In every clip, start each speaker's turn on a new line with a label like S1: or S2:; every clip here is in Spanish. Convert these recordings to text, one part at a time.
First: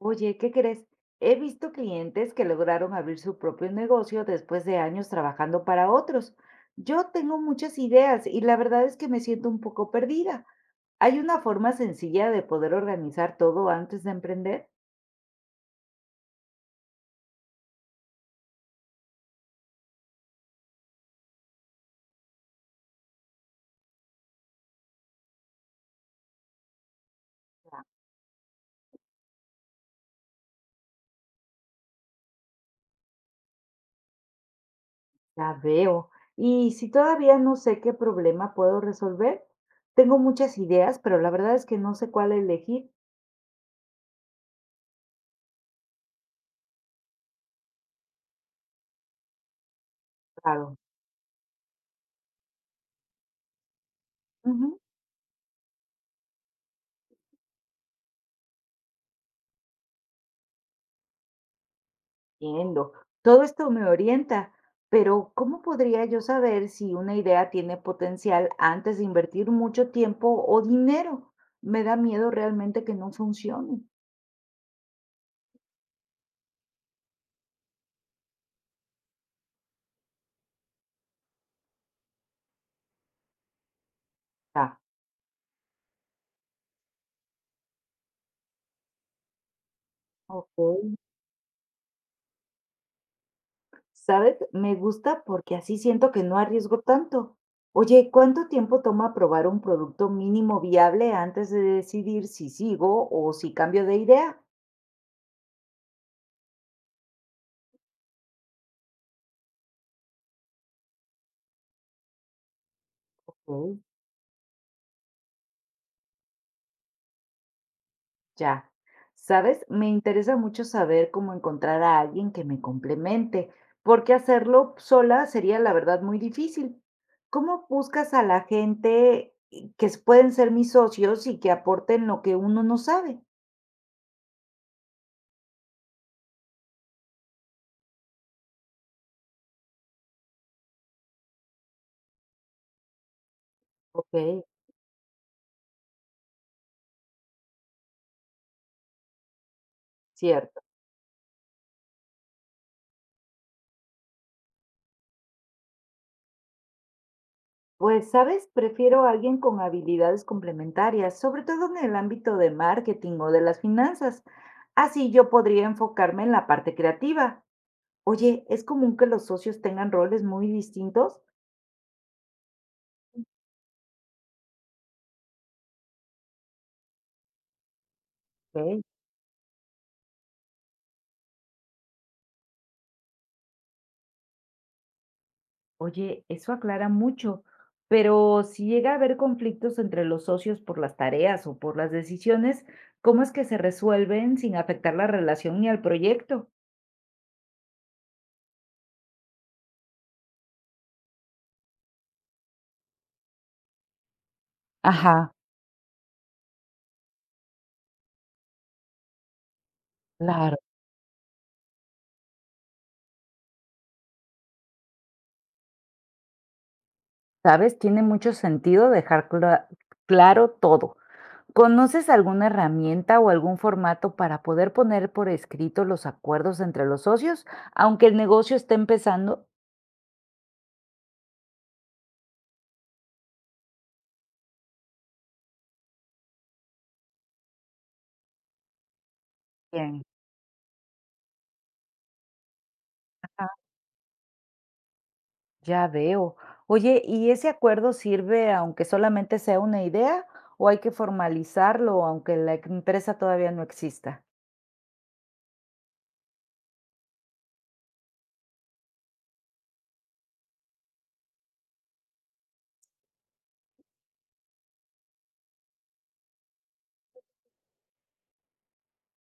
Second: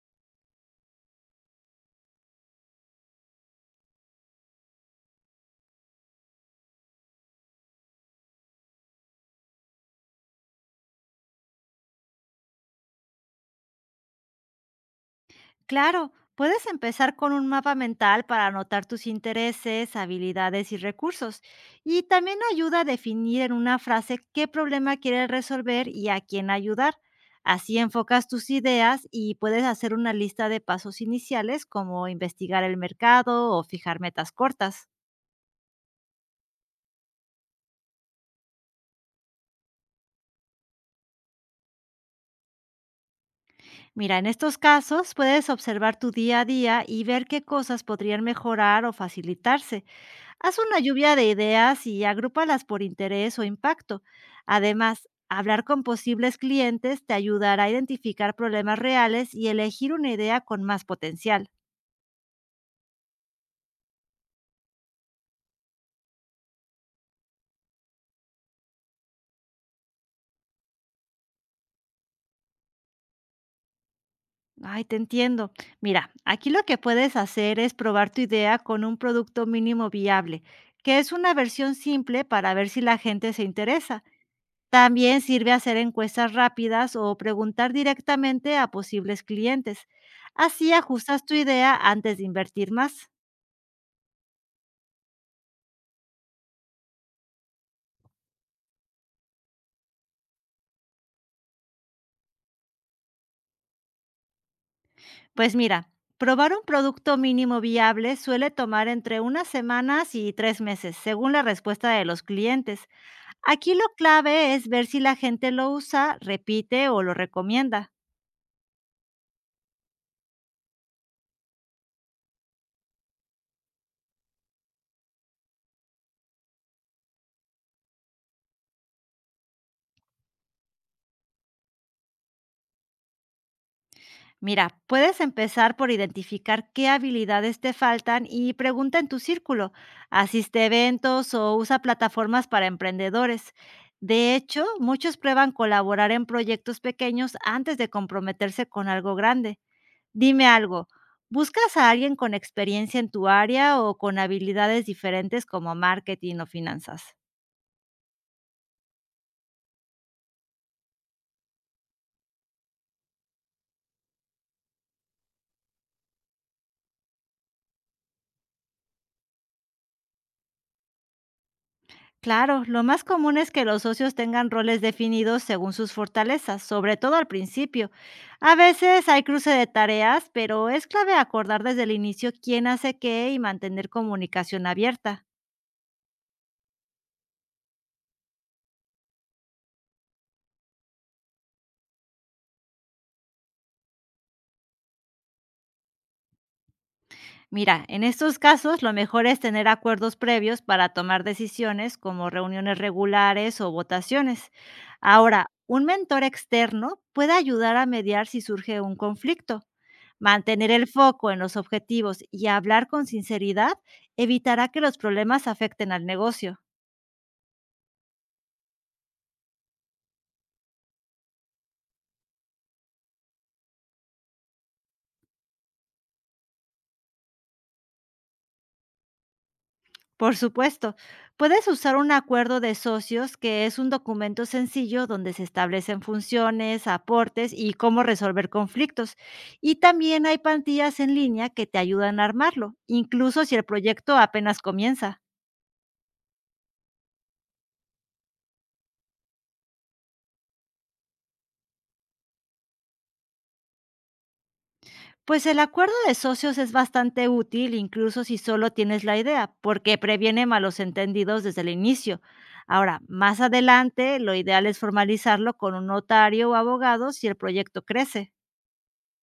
S1: Oye, ¿qué crees? He visto clientes que lograron abrir su propio negocio después de años trabajando para otros. Yo tengo muchas ideas y la verdad es que me siento un poco perdida. ¿Hay una forma sencilla de poder organizar todo antes de emprender?
S2: Claro, puedes empezar con un mapa mental para anotar tus intereses, habilidades y recursos. Y también ayuda a definir en una frase qué problema quieres resolver y a quién ayudar. Así enfocas tus ideas y puedes hacer una lista de pasos iniciales como investigar el mercado o fijar metas cortas.
S1: Ya veo. Y si todavía no sé qué problema puedo resolver, tengo muchas ideas, pero la verdad es que no sé cuál elegir.
S2: Mira, en estos casos puedes observar tu día a día y ver qué cosas podrían mejorar o facilitarse. Haz
S1: Claro.
S2: una lluvia de ideas y agrúpalas por interés o impacto.
S1: Ujú.
S2: Además, hablar con posibles clientes te ayudará a identificar problemas reales y elegir una idea con más potencial.
S1: Entiendo. Todo esto me orienta, pero ¿cómo podría yo saber si una idea tiene potencial antes de invertir mucho tiempo o dinero? Me da miedo realmente que no funcione.
S2: Ay, te entiendo. Mira, aquí lo que puedes hacer es probar tu idea con un producto mínimo viable, que es una versión simple para ver si la gente se interesa.
S1: Ah.
S2: También sirve hacer encuestas rápidas o preguntar directamente a posibles clientes.
S1: Ok.
S2: Así ajustas tu idea antes de invertir más.
S1: ¿Sabes? Me gusta porque así siento que no arriesgo tanto. Oye, ¿cuánto tiempo toma probar un producto mínimo viable antes de decidir si sigo o si cambio de idea?
S2: Pues mira, probar un producto mínimo viable suele tomar entre unas semanas y 3 meses, según la respuesta de los clientes. Aquí
S1: Ok.
S2: lo clave es ver si la gente lo usa, repite o lo recomienda.
S1: Ya. ¿Sabes? Me interesa mucho saber cómo encontrar a alguien que me complemente, porque hacerlo sola sería, la verdad, muy difícil. ¿Cómo buscas a la gente pueden ser mis socios y que aporten lo que uno no sabe?
S2: Mira, puedes empezar por identificar qué habilidades te faltan y pregunta en tu círculo. Asiste a eventos o usa plataformas para emprendedores. De
S1: Ok,
S2: hecho, muchos prueban colaborar en proyectos pequeños antes de comprometerse con algo grande. Dime
S1: cierto.
S2: algo, ¿buscas a alguien con experiencia en tu área o con habilidades diferentes como marketing o finanzas?
S1: Pues, ¿sabes? Prefiero a alguien con habilidades complementarias, sobre todo en el ámbito de marketing o de las finanzas. Así yo podría enfocarme en la parte creativa. Oye, ¿es común que los socios tengan roles muy distintos?
S2: Claro, lo más común es que los socios tengan roles definidos según sus fortalezas, sobre todo al principio. A
S1: Okey.
S2: veces hay cruce de tareas, pero es clave acordar desde el inicio quién hace qué y mantener comunicación abierta.
S1: Oye, eso aclara mucho, pero si llega a haber conflictos entre los socios por las tareas o por las decisiones, ¿cómo es que se resuelven sin afectar la relación ni al proyecto?
S2: Mira, en estos casos lo mejor es tener acuerdos previos para tomar decisiones como reuniones regulares o votaciones.
S1: Ajá,
S2: Ahora, un mentor externo puede ayudar a mediar si surge un conflicto.
S1: claro.
S2: Mantener el foco en los objetivos y hablar con sinceridad evitará que los problemas afecten al negocio.
S1: ¿Sabes? Tiene mucho sentido claro todo. ¿Conoces alguna herramienta o algún formato para poder poner por escrito los acuerdos entre los socios, aunque el negocio esté empezando?
S2: Por supuesto, puedes usar un acuerdo de socios, que es un documento sencillo donde se establecen funciones, aportes y cómo resolver conflictos. Y
S1: Bien.
S2: también hay plantillas en línea que te ayudan a armarlo, incluso si el proyecto apenas comienza.
S1: Ya veo. Oye, ¿y ese acuerdo sirve aunque solamente sea una idea o hay que formalizarlo aunque empresa todavía no exista?
S2: Pues el acuerdo de socios es bastante útil, incluso si solo tienes la idea, porque previene malos entendidos desde el inicio. Ahora, más adelante, lo ideal es formalizarlo con un notario o abogado si el proyecto crece.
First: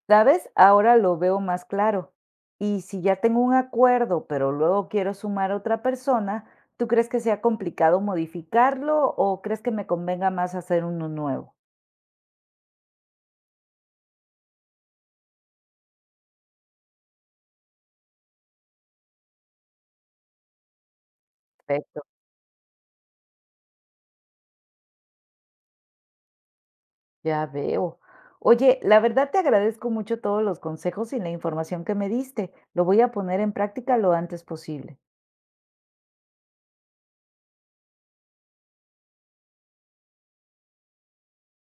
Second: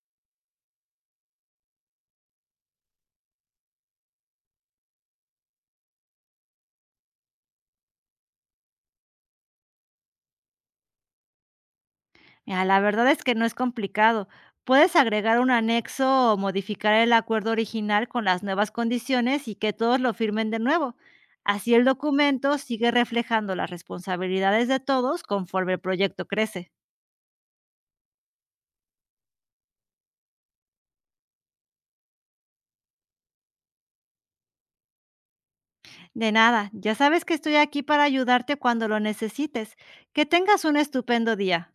S1: ¿Sabes? Ahora lo veo más claro. Y si ya tengo un acuerdo, pero luego quiero sumar a otra persona, ¿tú crees que sea complicado modificarlo o crees que me convenga más hacer uno nuevo?
S2: Mira, la verdad es que no es complicado. Puedes agregar un anexo o modificar el acuerdo original con las nuevas condiciones y que todos lo firmen de nuevo. Así el
S1: Perfecto,
S2: documento sigue reflejando las responsabilidades de todos conforme el proyecto crece.
S1: ya veo. Oye, la verdad te agradezco mucho todos los consejos y la información que me diste. Lo voy a poner en práctica lo antes posible.
S2: De nada, ya sabes que estoy aquí para ayudarte cuando lo necesites. Que tengas un estupendo día.